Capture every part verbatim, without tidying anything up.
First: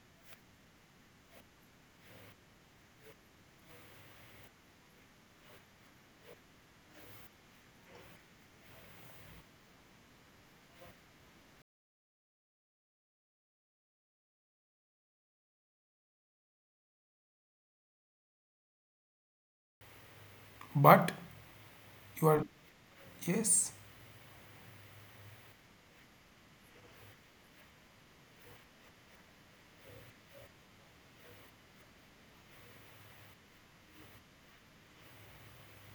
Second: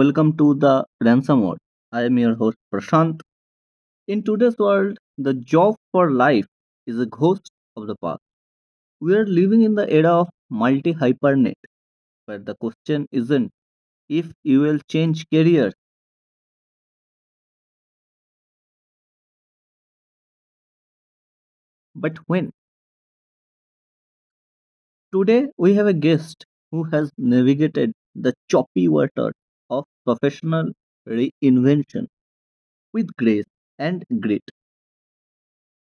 welcome to the Ransom World. I am your host Prashant. In today's world, the job for life is a ghost of the past. We are living in the era of multi-hypernet, where the question isn't if you will change careers, But but you are, when. yes. Today we have a guest who has navigated the choppy water of professional reinvention with grace and grit.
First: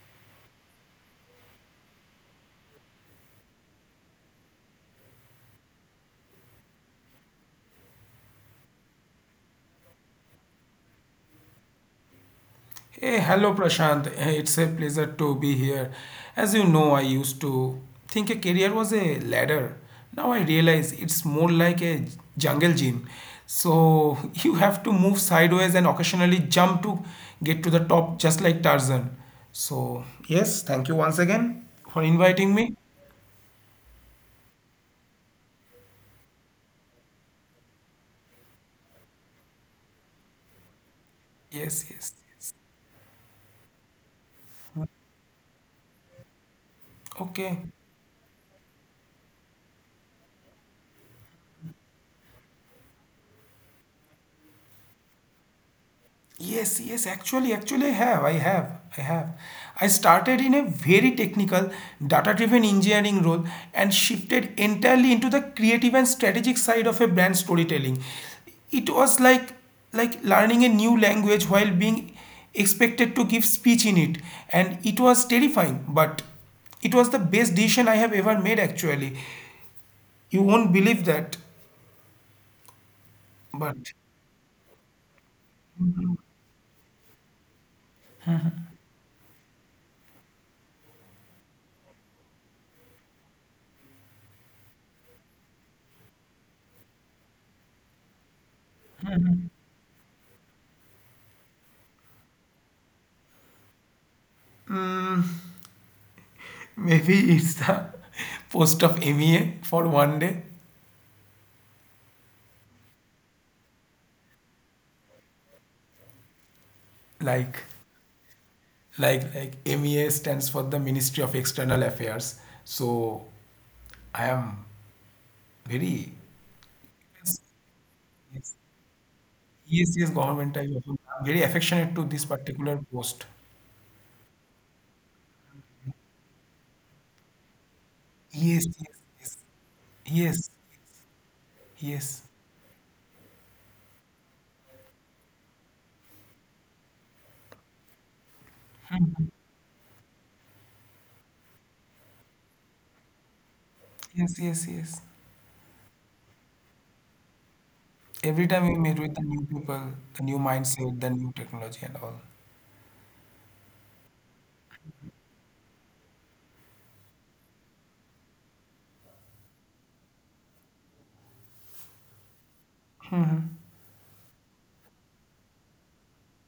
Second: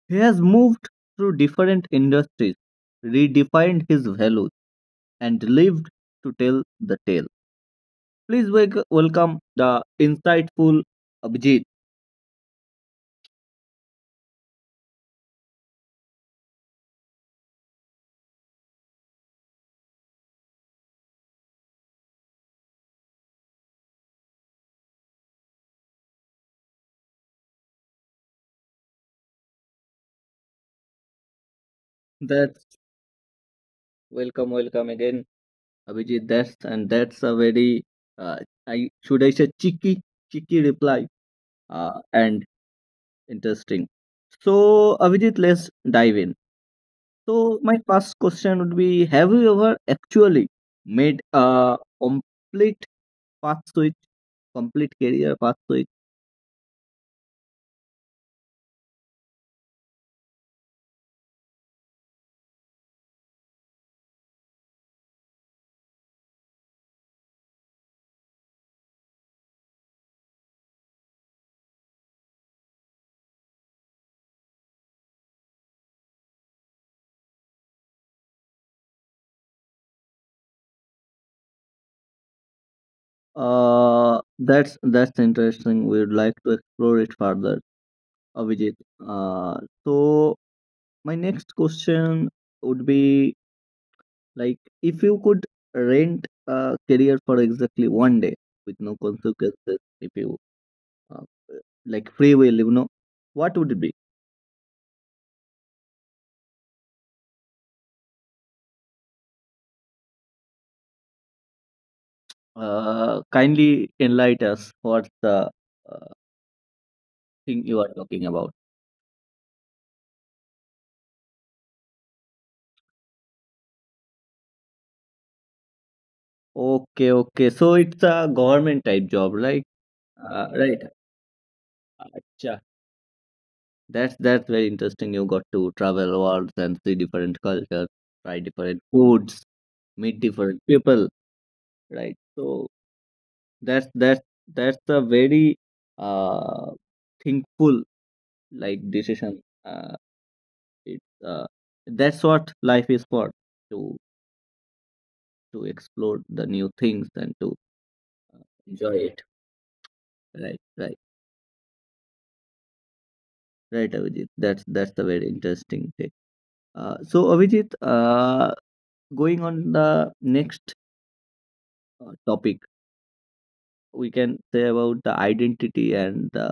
He has moved through different industries, redefined his values, and lived to tell the tale. Please wel- welcome the insightful Abhijit. Hey, hello Prashant. Hey, it's a pleasure to be here. As you know, I used to think a career was a ladder. Now I realize it's more like a jungle gym. So you have to move sideways and occasionally jump to get to the top, just like Tarzan. So, yes, thank you once again for inviting That's me. welcome, welcome again, Abhijit. That's and that's a very uh, I should I say cheeky, cheeky reply Yes, uh, yes, and yes. interesting. So Abhijit, let's dive in. So Okay. my first question would be: have you ever actually made a complete path switch, complete career path switch? Yes, yes, actually, actually, I have, I have, I have. I started in a very technical, data-driven engineering role and shifted entirely into the creative and strategic side of a brand storytelling. It was like like learning a new language while being expected to give speech in it, and it was terrifying, but it was the best decision I have ever made, actually. You won't believe that, but Uh, that's that's interesting. We would like to explore it further, Avijit. Uh, so my next question would be like, if you could rent a career for exactly one day with no consequences, if you uh, like free will, you know, what would it be? maybe it's the post of M E A for one day. Uh, kindly enlighten us, what's the uh, thing like you are talking about? like like M E A stands for the Ministry of External Affairs. So I am very Okay, okay. yes, So it's a government type job, right? E S C S Uh, government. I Right. am very affectionate to this Acha. particular post. That's that's very interesting. You got to travel worlds and see different cultures, try Yes, different foods, yes, meet yes, different yes, people, right? yes, So that's that's that's a very uh thankful like decision. Uh, it uh, That's what life is for to yes, yes, yes. to explore the new things and to uh, Every time we enjoy meet with it. the new people, the new Right, right, mindset, the new technology, and all. right, Avijit. That's that's a very interesting thing. Uh, so Avijit, uh, going on the next uh, topic, we can say about the identity and the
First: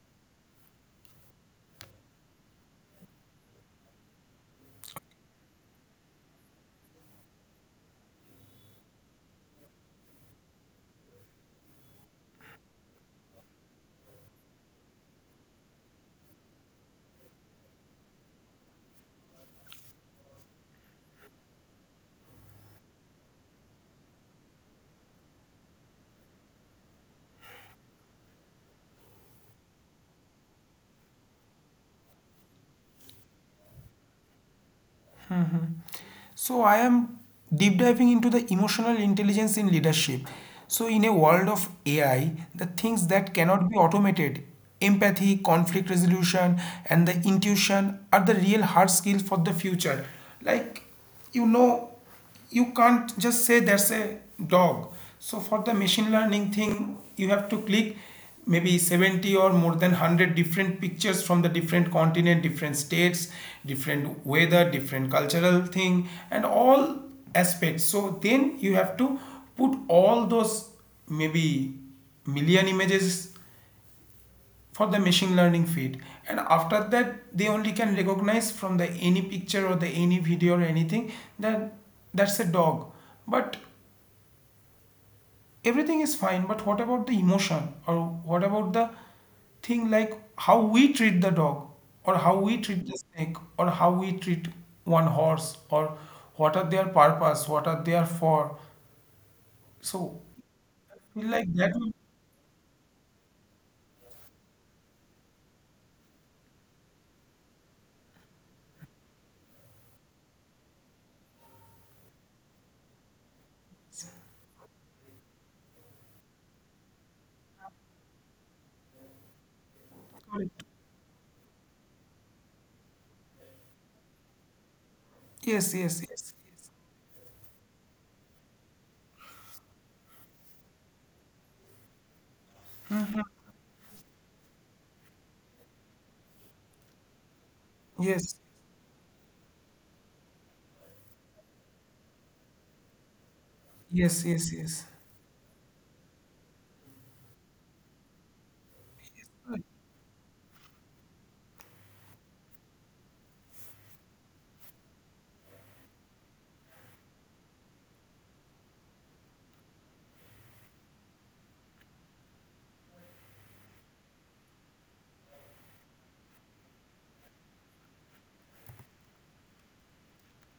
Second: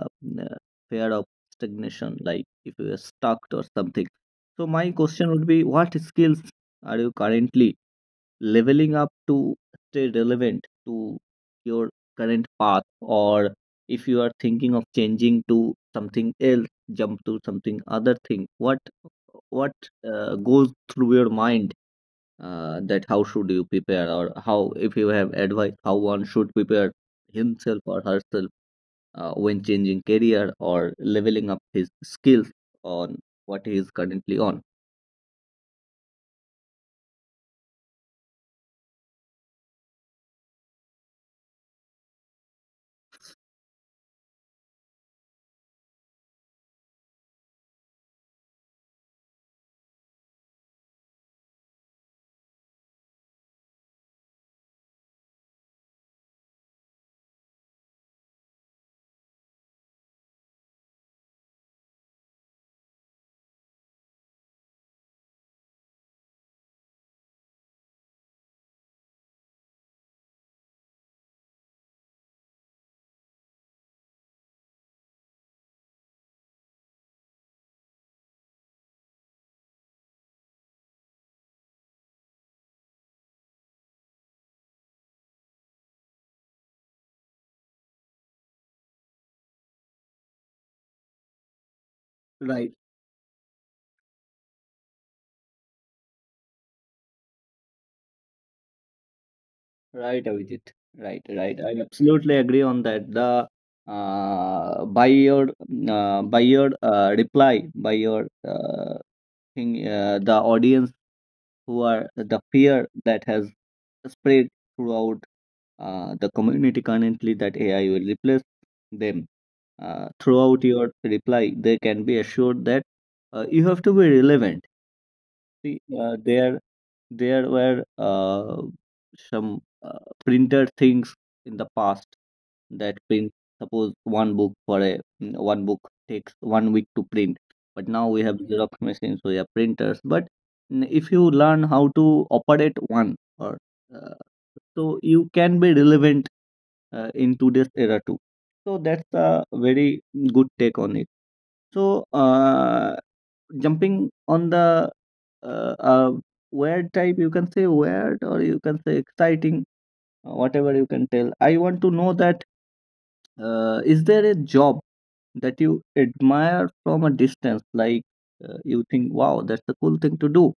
uh, fear of stagnation, like if you are stuck or something. So my question would be, what skills are you currently leveling up to stay relevant to your current path, or if you are thinking of changing to something else, jump to something other thing? What what uh, goes through your mind, uh, that how should you prepare, or how, if you have advice, how one should prepare himself or herself uh, when changing career or leveling up his skills on what he is currently on? So, I am deep diving into the emotional intelligence in leadership. So, in a world of A I, the things that cannot be automated, empathy, conflict resolution, and the intuition are the real hard skills for the future. Like, you know, you can't just say that's a dog, so for the machine learning thing you have to click maybe seventy or more than one hundred different pictures from the different continent, different states, different weather, different cultural thing and all aspects. So then you have to put all those maybe million images for the machine learning feed, and after that they only can recognize from the any picture or the any video or anything that that's a dog. But everything is fine, but what about the emotion? Or what about the thing like how we treat the dog, or how we Right, treat the snake, or how we treat one horse, or what are their purpose, what are they are for? right, So Avijit. Right, I feel right, like I that will- absolutely agree on that. The uh, by your uh, by your uh, reply, by your uh, thing, uh, the audience who are the fear that has spread throughout uh, the community currently, that A I will replace them. Uh, throughout your reply, they can be assured that uh, you have to be relevant. yes, See, yes, yes, uh, there yes, there were uh, some uh, printed things in the past, that print, suppose one book for a mm, one book takes one week to print, but now we have yes, xerox machines, we have printers. But n- if you learn how to operate one, or uh, yes, yes, yes. so you can be relevant uh, in today's era too. So that's a very good take on it. So uh, jumping on the uh, uh, weird type, you can say weird or you can say exciting, uh, whatever you can tell. I want to know that, uh, is there a job that you admire from a distance, like uh, you think wow, that's a cool thing to do,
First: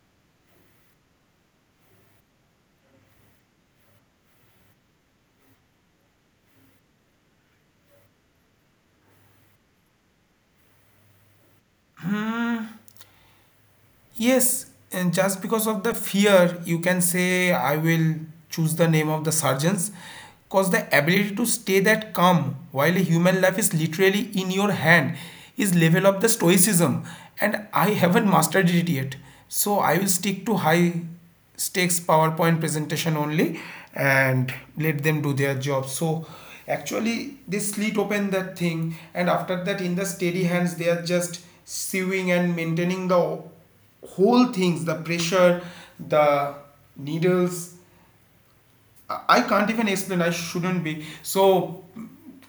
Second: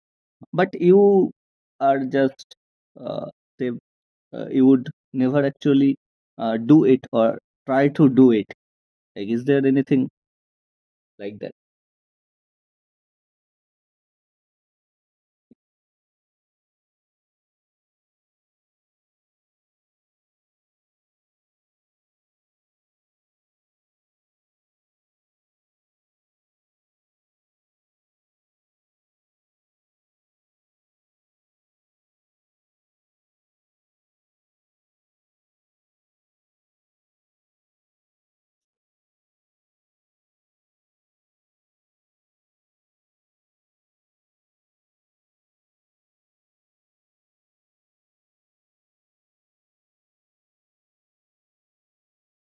but you are just uh, say uh, you would never actually uh, do it or try to do it? Like, is there anything like that? Yes, and just because of the fear, you can say I will choose the name of the surgeons because the ability to stay that calm while a human life is literally in your hand is level of the stoicism, and I haven't mastered it yet. So I will stick to high stakes PowerPoint presentation only and let them do their job. So actually they slit open that thing, and after that in the steady hands they are just sewing and maintaining the whole things, the pressure, the needles, i I can't even explain, I shouldn't be. So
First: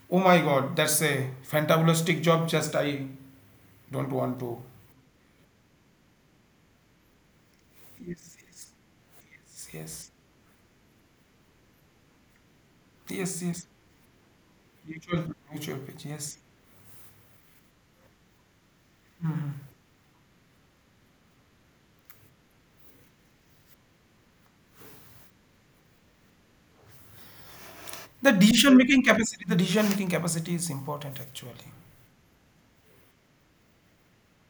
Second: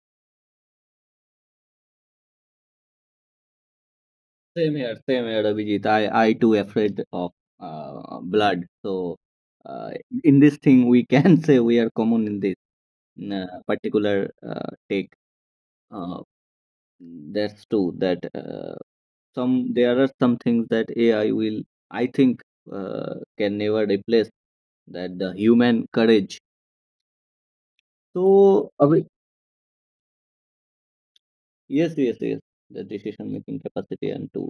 oh my God, that's a fantabulistic job, just I don't want to. Same here, same here, Abhijit. I, I too afraid of uh, Yes, yes, blood. So, yes, uh, yes, in this thing, we can say we are common in this yes, uh, yes. particular uh, take. Mutual, mutual page, Uh, yes. that's true. That uh, some there are some things that A I will, I think, uh, can never replace, that the human courage. The So, decision making Abhi. capacity, the decision making capacity is important actually. Yes, yes, yes. The decision-making capacity and to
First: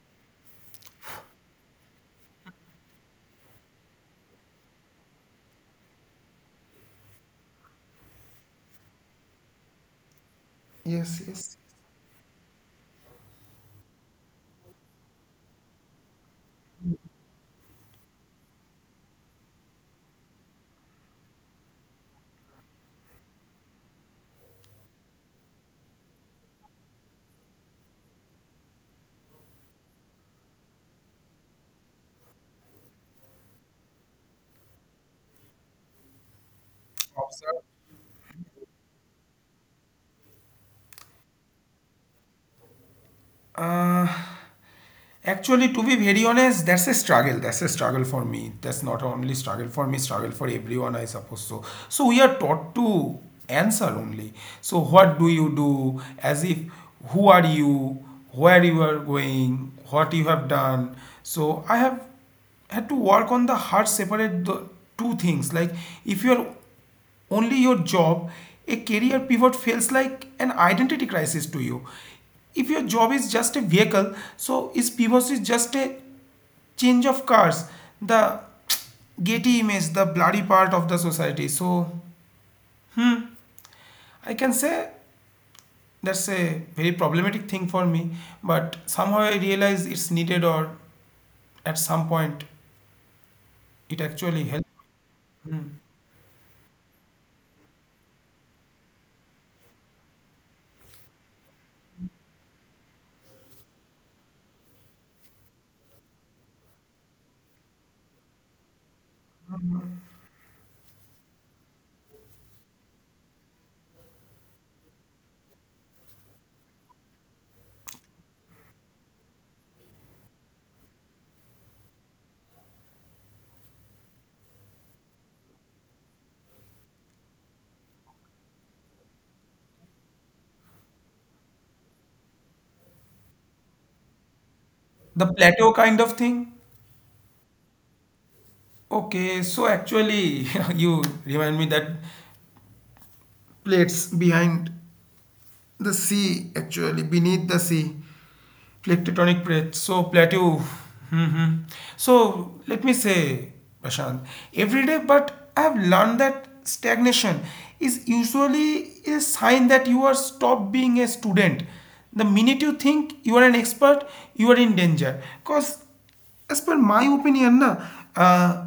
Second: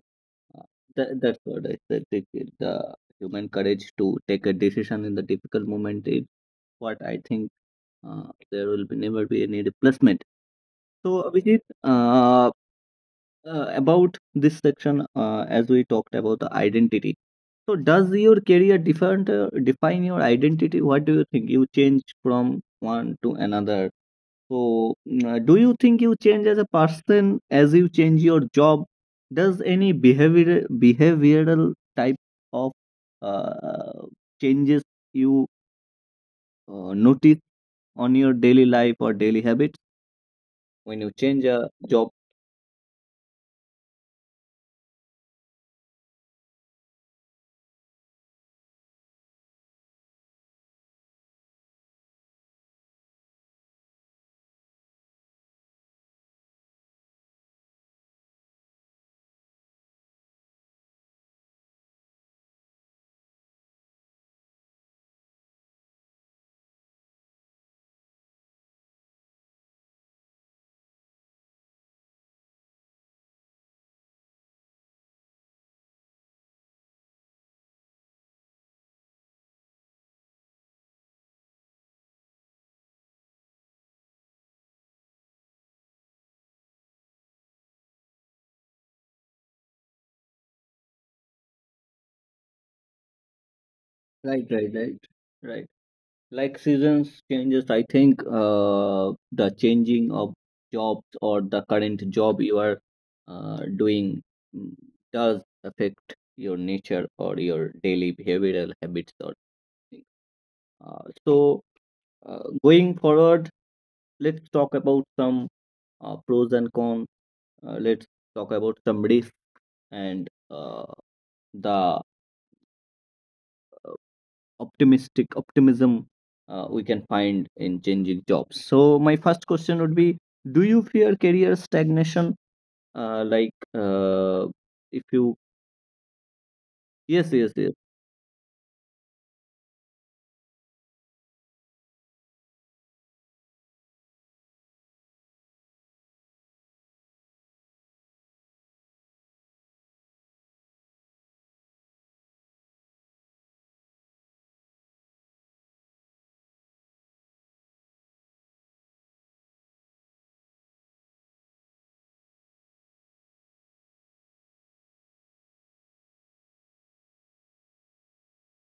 uh, that, that's what I said. The, the human courage to take a decision in the difficult moment is what I think uh, there will be never be any replacement. Yes, So, yes. Abhijit, uh, uh, about this section, uh, as we talked about the identity. So, does your career different uh, define your identity? What do you think? You change from one to another, so, mm, do you think you change as a person as you change your job? Does any behavior behavioral type of uh, changes you uh, notice Observe. on your daily life or daily habits when you change a job? Uh, Actually, to be very honest, that's a struggle. That's a struggle for me. That's not only struggle for me, struggle for everyone, I suppose so. So we are taught to answer only. So what do you do? As if who are you, where you are going, what you have done. So I have had to work on the heart separate the two things. Like if you are only your job, a career pivot feels like an identity crisis to you. If your job is just a vehicle, so is pivot is just a change of cars, the Getty image, the bloody part of the society. So, hmm, I can say that's a very problematic thing for me, but somehow I realize it's needed, or at some point it actually Right, helps. right, right, Hmm. right. Like seasons changes, I think uh, the changing of jobs or the current job you are uh, doing, mm, does affect your nature or your daily behavioral habits or things. uh, so uh, going forward, let's talk about some uh, pros and cons. Uh, let's talk about some risks and uh, the optimistic optimism uh, we can find in changing jobs. So my first question would be, do you fear career stagnation, uh, like uh, if The you plateau kind of thing. yes yes yes Okay, so actually, you remind me that plates behind the sea, actually beneath the sea, plate tectonic plates. So plateau. Hmm, hmm. So let me say, Prashant, every day, but I have learned that stagnation is usually a sign that you are stopped being a student. The minute you think you are an expert, you are in danger. Because as per my opinion na, uh,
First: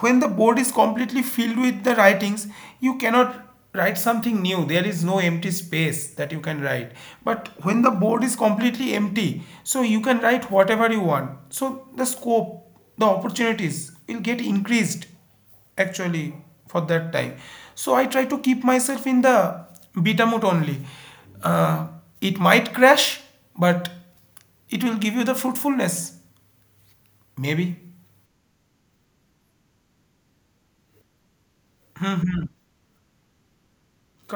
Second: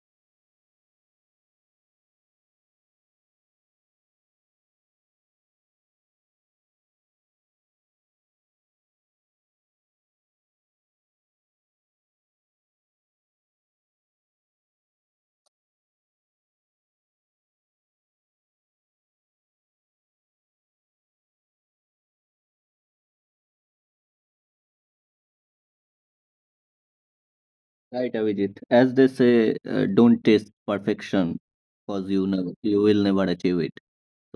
when the board is completely filled with the writings you cannot write something new, there is no empty space that you can write. But when the board is completely empty, so you can write whatever you want, so the scope, the opportunities will get increased actually for that time. So I try to keep myself in the beta mode only. uh, it might crash, but it will give you the fruitfulness. Maybe. right Avijit. As they say, uh, don't taste perfection, because you never, you will never achieve it.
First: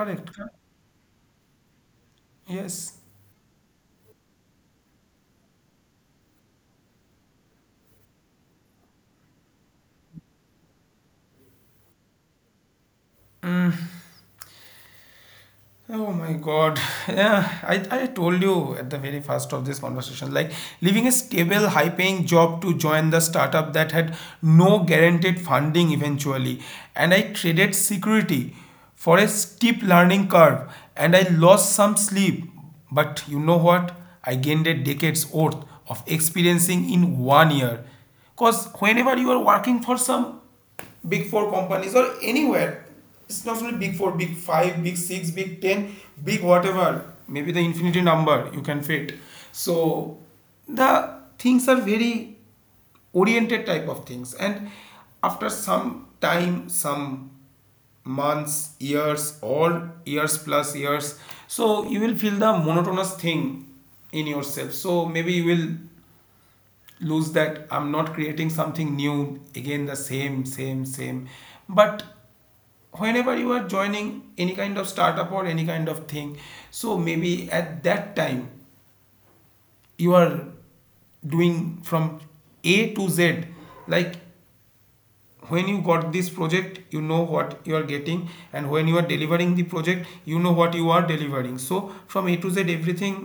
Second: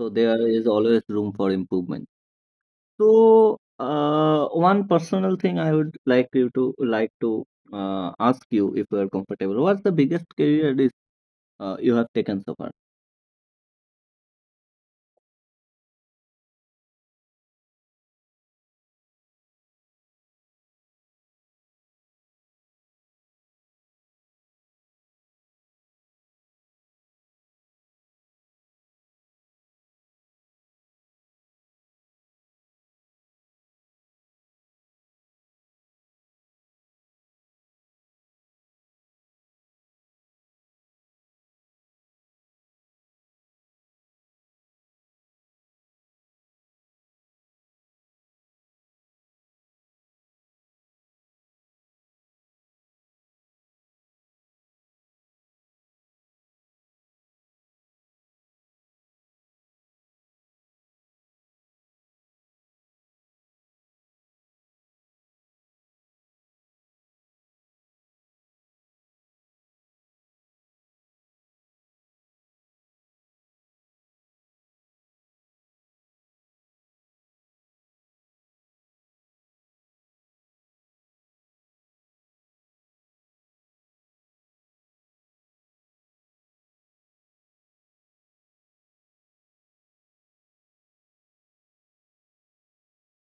So there correct. is always room for improvement. Yes. So uh, one personal thing I would like you to like to uh, ask you, if you are comfortable, what's the biggest career risk uh, you have taken so far? Oh my God. Yeah, I, I told you at the very first of this conversation, like leaving a stable, high paying job to join the startup that had no guaranteed funding eventually. And I traded security for a steep learning curve and I lost some sleep. But you know what? I gained a decade's worth of experiencing in one year. Because whenever you are working for some big four companies or anywhere. It's not only big four, big five, big six, big ten, big whatever. Maybe the infinity number you can fit. So the things are very oriented type of things, and after some time, some months, years, or years plus years, so you will feel the monotonous thing in yourself. So maybe you will lose that, I'm not creating something new, again the same, same, same. But whenever you are joining any kind of startup or any kind of thing, so maybe at that time you are doing from a to z. Like when you got this project you know what you are getting, and when you are delivering the project you know what you are delivering, so from a to z everything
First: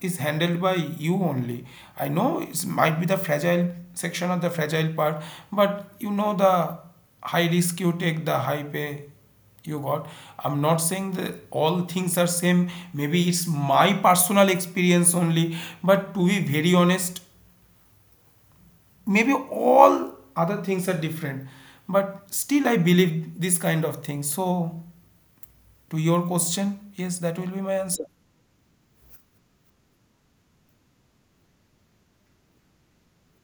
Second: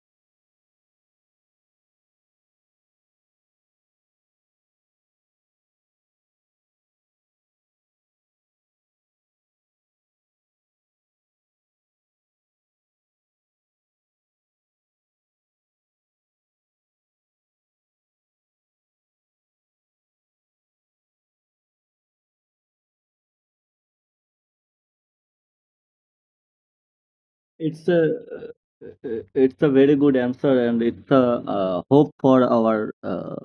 is handled by you only. I know it might be the fragile section of the fragile part, but you know the high risk you take, the high pay you got. I'm not saying that all things are same. Maybe it's my personal experience only, but to be very honest, maybe all other things are different. But still, I believe this kind of thing. So, to your question, yes, that will be my It's a answer. uh, uh, it's a very good answer, and it's a uh, hope for our uh,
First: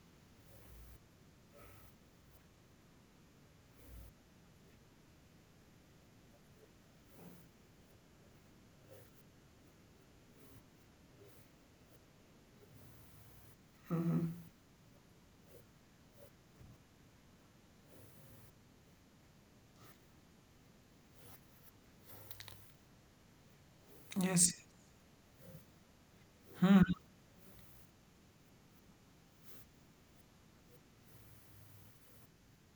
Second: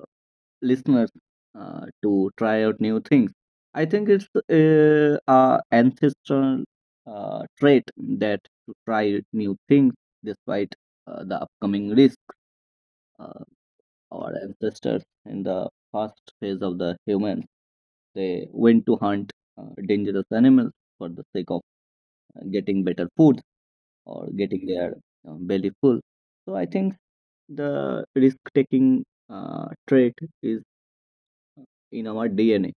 listeners uh, to try out new things. I think it's uh, a ancestral uh, trait, that to try new things despite uh, the upcoming risk. Uh, our ancestors, in the first phase of the humans, they went to hunt uh, dangerous animals for the sake of uh, getting better food or Yes, getting their uh, belly full. So I think the risk-taking uh, trait is in our D N A.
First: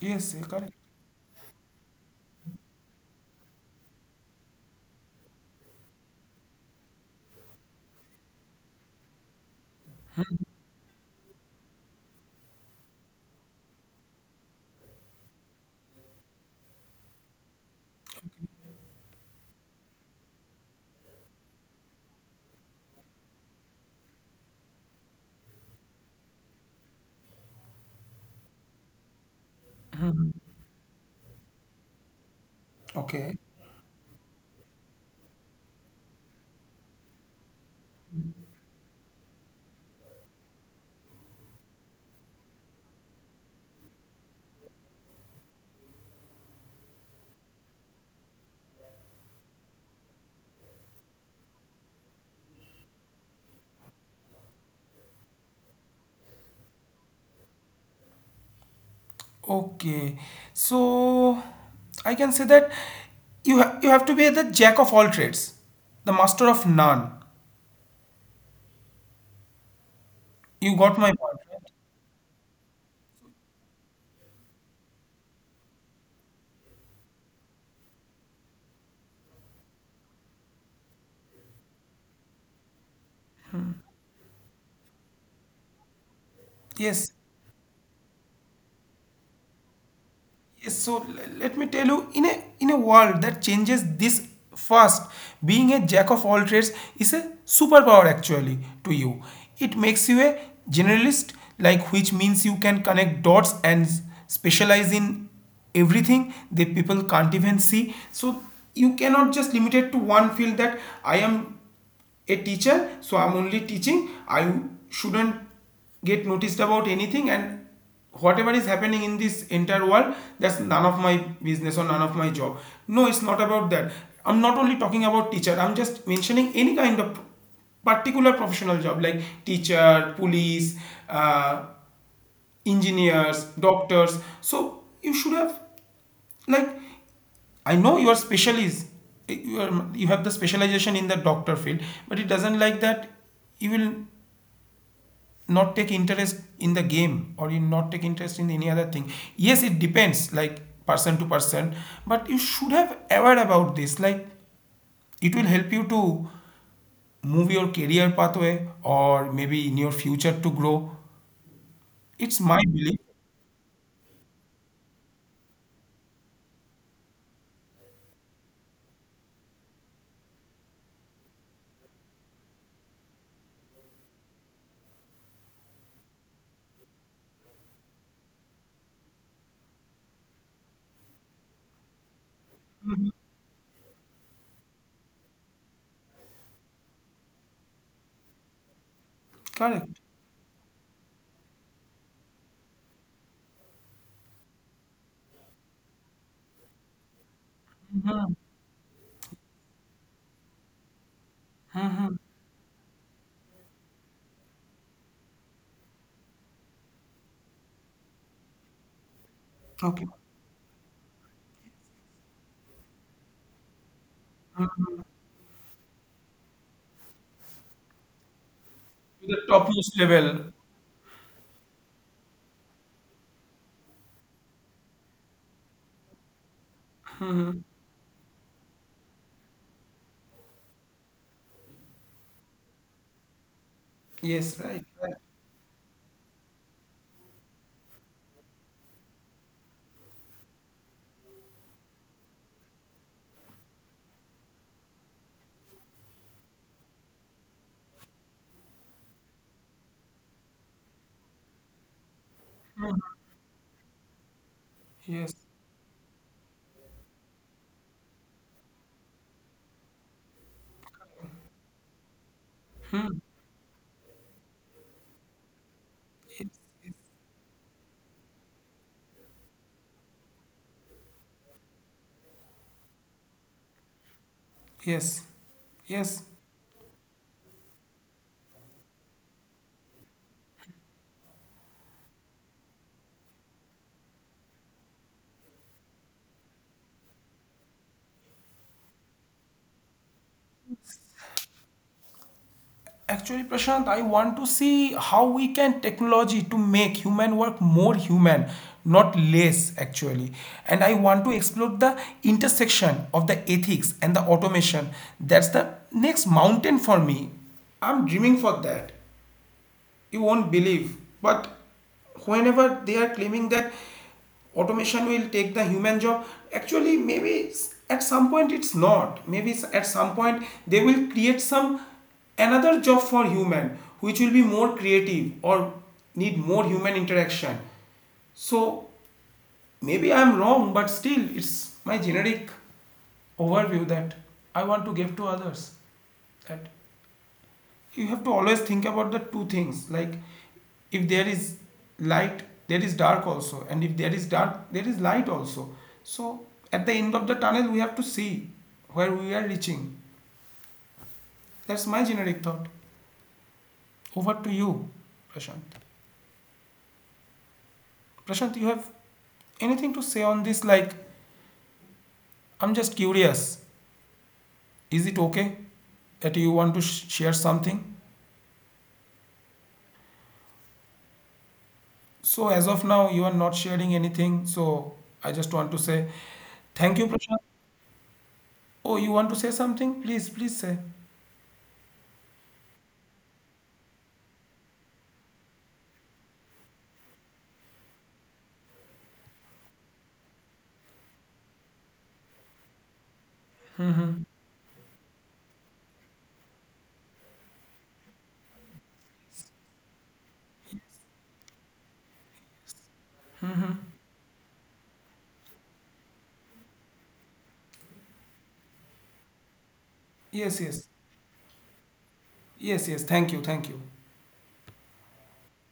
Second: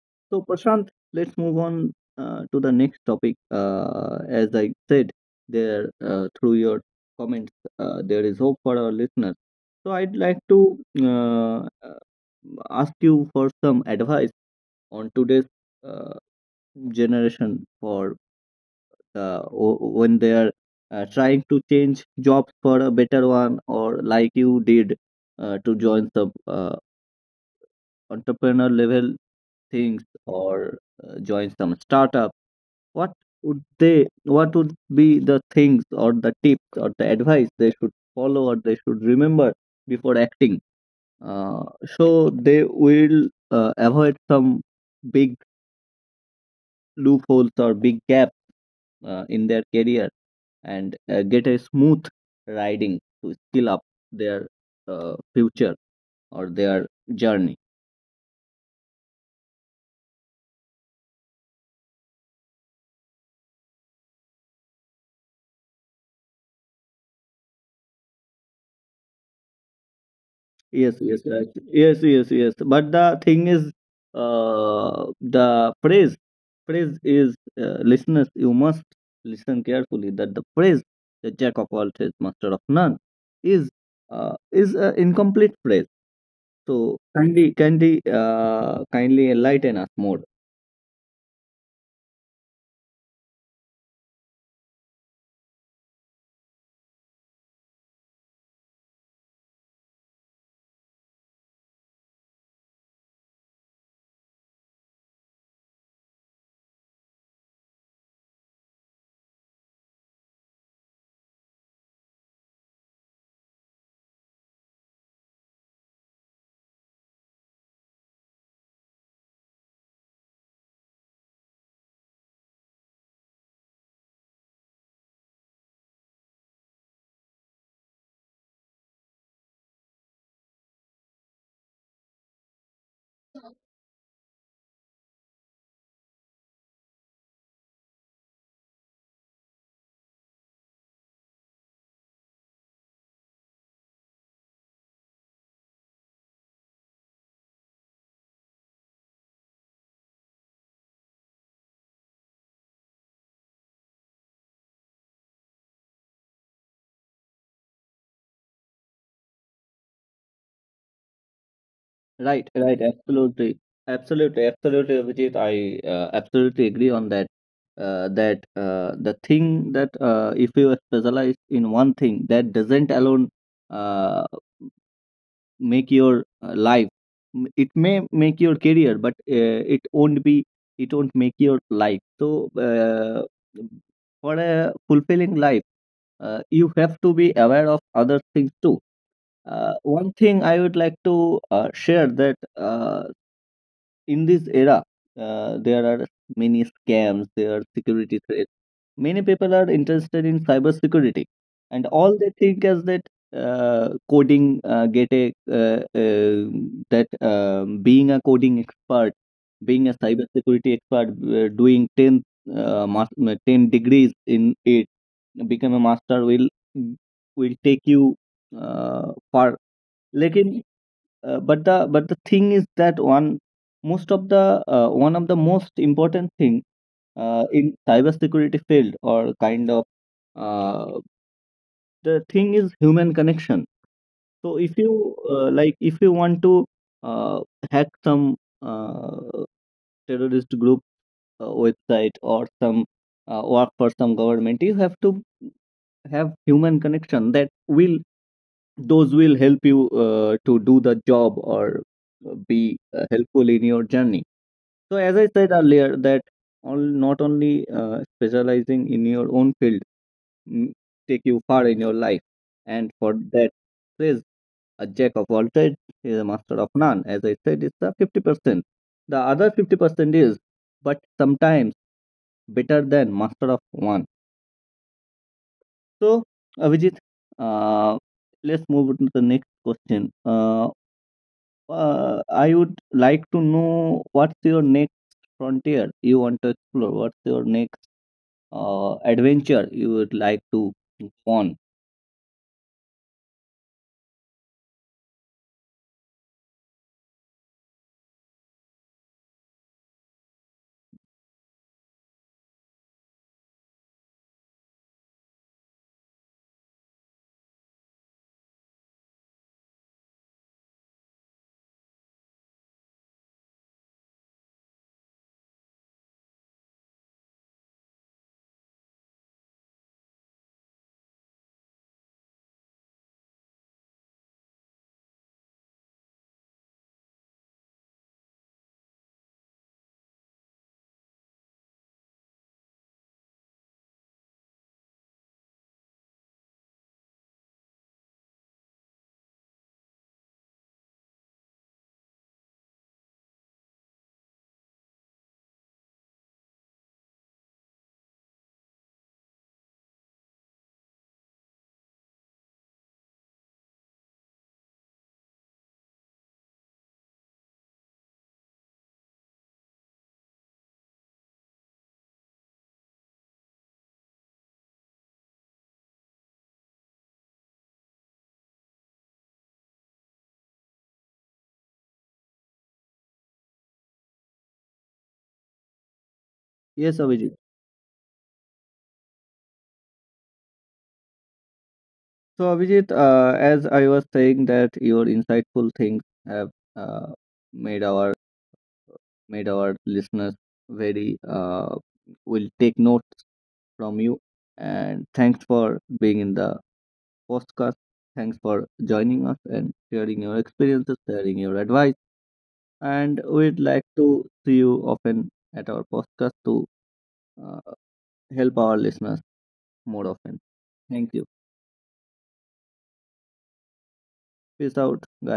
yes, So correct. Prashant, let's move on uh, to the next topic. Uh, as I said, there uh, through your comments, uh, there is hope for our listeners. So I'd like to uh, uh, ask you for some advice on today's uh, generation, for uh, o- when they are uh, trying to change jobs for a better one, or like you did, uh, to join some uh, entrepreneur level things, or uh, join some startup. What Okay. would they, what would be the things or the tips or the advice they should follow or they should remember before acting, uh, so they will uh, avoid some big loopholes or big gaps uh, in their career, and uh, get a smooth riding to skill up their uh, future or their journey. Okay, so I can say that you ha you have to be the jack of all trades, the master of none. You Yes, got my yes, point, right. right? Yes, yes, yes. But the thing is, uh, the phrase, phrase is, uh, listeners, you must listen carefully, that the phrase, the jack of all trades, master of none, is uh, is an incomplete phrase. So Yes. kindly, kindly, uh, kindly enlighten us more. Yes, so l- let me tell you, in a in a world that changes this fast, being a jack of all trades is a superpower actually to you. It makes you a generalist, like which means you can connect dots and s- specialize in everything that people can't even see. So you cannot just limit it to one field that I am a teacher so I'm only teaching, I shouldn't get noticed about anything, and whatever is happening in this entire world, that's none of my business or none of my job. No, it's not about that. I'm not only talking about teacher, I'm just mentioning any kind of particular professional job like teacher, police, uh, engineers, doctors. So you should have, like, I know you are specialist. You, are, you have the specialization in the doctor field, but it doesn't like that. You will not take interest in the game or you not take interest in any other thing. Yes, it depends, like person to person, but you should have aware about this. Like it will help you to move your career pathway or maybe in your future to grow. It's Right, my right, belief. absolutely, absolutely, absolutely, Abhijit. I uh, absolutely agree on that. Uh, that uh, the thing that, uh, if you specialize in one thing, that doesn't alone uh, make your uh, life. M- it may make your career, but uh, it won't be it won't make your life. So uh, for a fulfilling life, uh, you have to be aware of other things too. uh, Correct. One thing I would like to uh, share, that uh, in this era, uh, there are many scams, there are security thre- many people are interested in cybersecurity, and all they think is that uh, coding uh, get a uh, uh, that um, being a coding expert, being a Okay. cybersecurity expert, uh, doing ten, uh, mas- uh, ten degrees in it, become a master, will will take you uh, To the far. topmost Like, level. uh, but the but the thing is that one, most of the uh, one of the most important thing uh, in cybersecurity field or kind of, uh, the thing is human connection. So Yes, if right, right. you uh, like, if you want to uh, hack some uh, terrorist group uh, website, or some uh, work for some government, you have to have human connection. That will, those will help you uh, to do the job, or uh, be uh, helpful in your journey. So as I Yes. said earlier, that all, not only uh, specializing in your own field, mm, take you far in your life. And for that says, a jack of all trades is a Yes. master of none, as I said, it's a fifty percent, the other fifty percent is but sometimes better than master of one. Yes. So Yes. Avijit, uh, let's move on to the next question. uh, Uh, I would like to know, what's your next frontier you want to explore? What's your next uh, adventure you would like to go on? Actually, Prashant, I want to see how we can technology to make human work more human, not less actually. And I want to explore the intersection of the ethics and the automation. That's the next mountain for me. I'm dreaming for that, you won't believe, but whenever they are claiming that automation will take the human job, actually maybe at some point, it's not maybe, at some point they will create some another job for human, which will be more creative or need more human interaction. So maybe I'm wrong, but still it's my generic overview that I want to give to others, that you have to always think about the two things. Like if there is light there is dark also, and if there is dark there is light also. So at the end of the tunnel we have to see where we are reaching. That's my generic thought. Over to you, Prashant. Prashant, you have anything to say on this? Like, I'm just curious, is it okay that you want to sh- share something? So as of now you are not sharing anything, so I just want to say Yes, thank you, Abhijit. Prashant. Oh, you want to say something? Please, please say. So, Abhijit, uh, as I was saying that your insightful things have uh, made our made our listeners very uh, will take notes from you. And thanks for being in the podcast. Thanks for joining us and sharing your experiences, sharing your advice. And we'd like to see you often at our podcast to uh, help our listeners more often. Yes, yes. Thank you. Yes, yes. Thank you, thank you. Peace out, guys.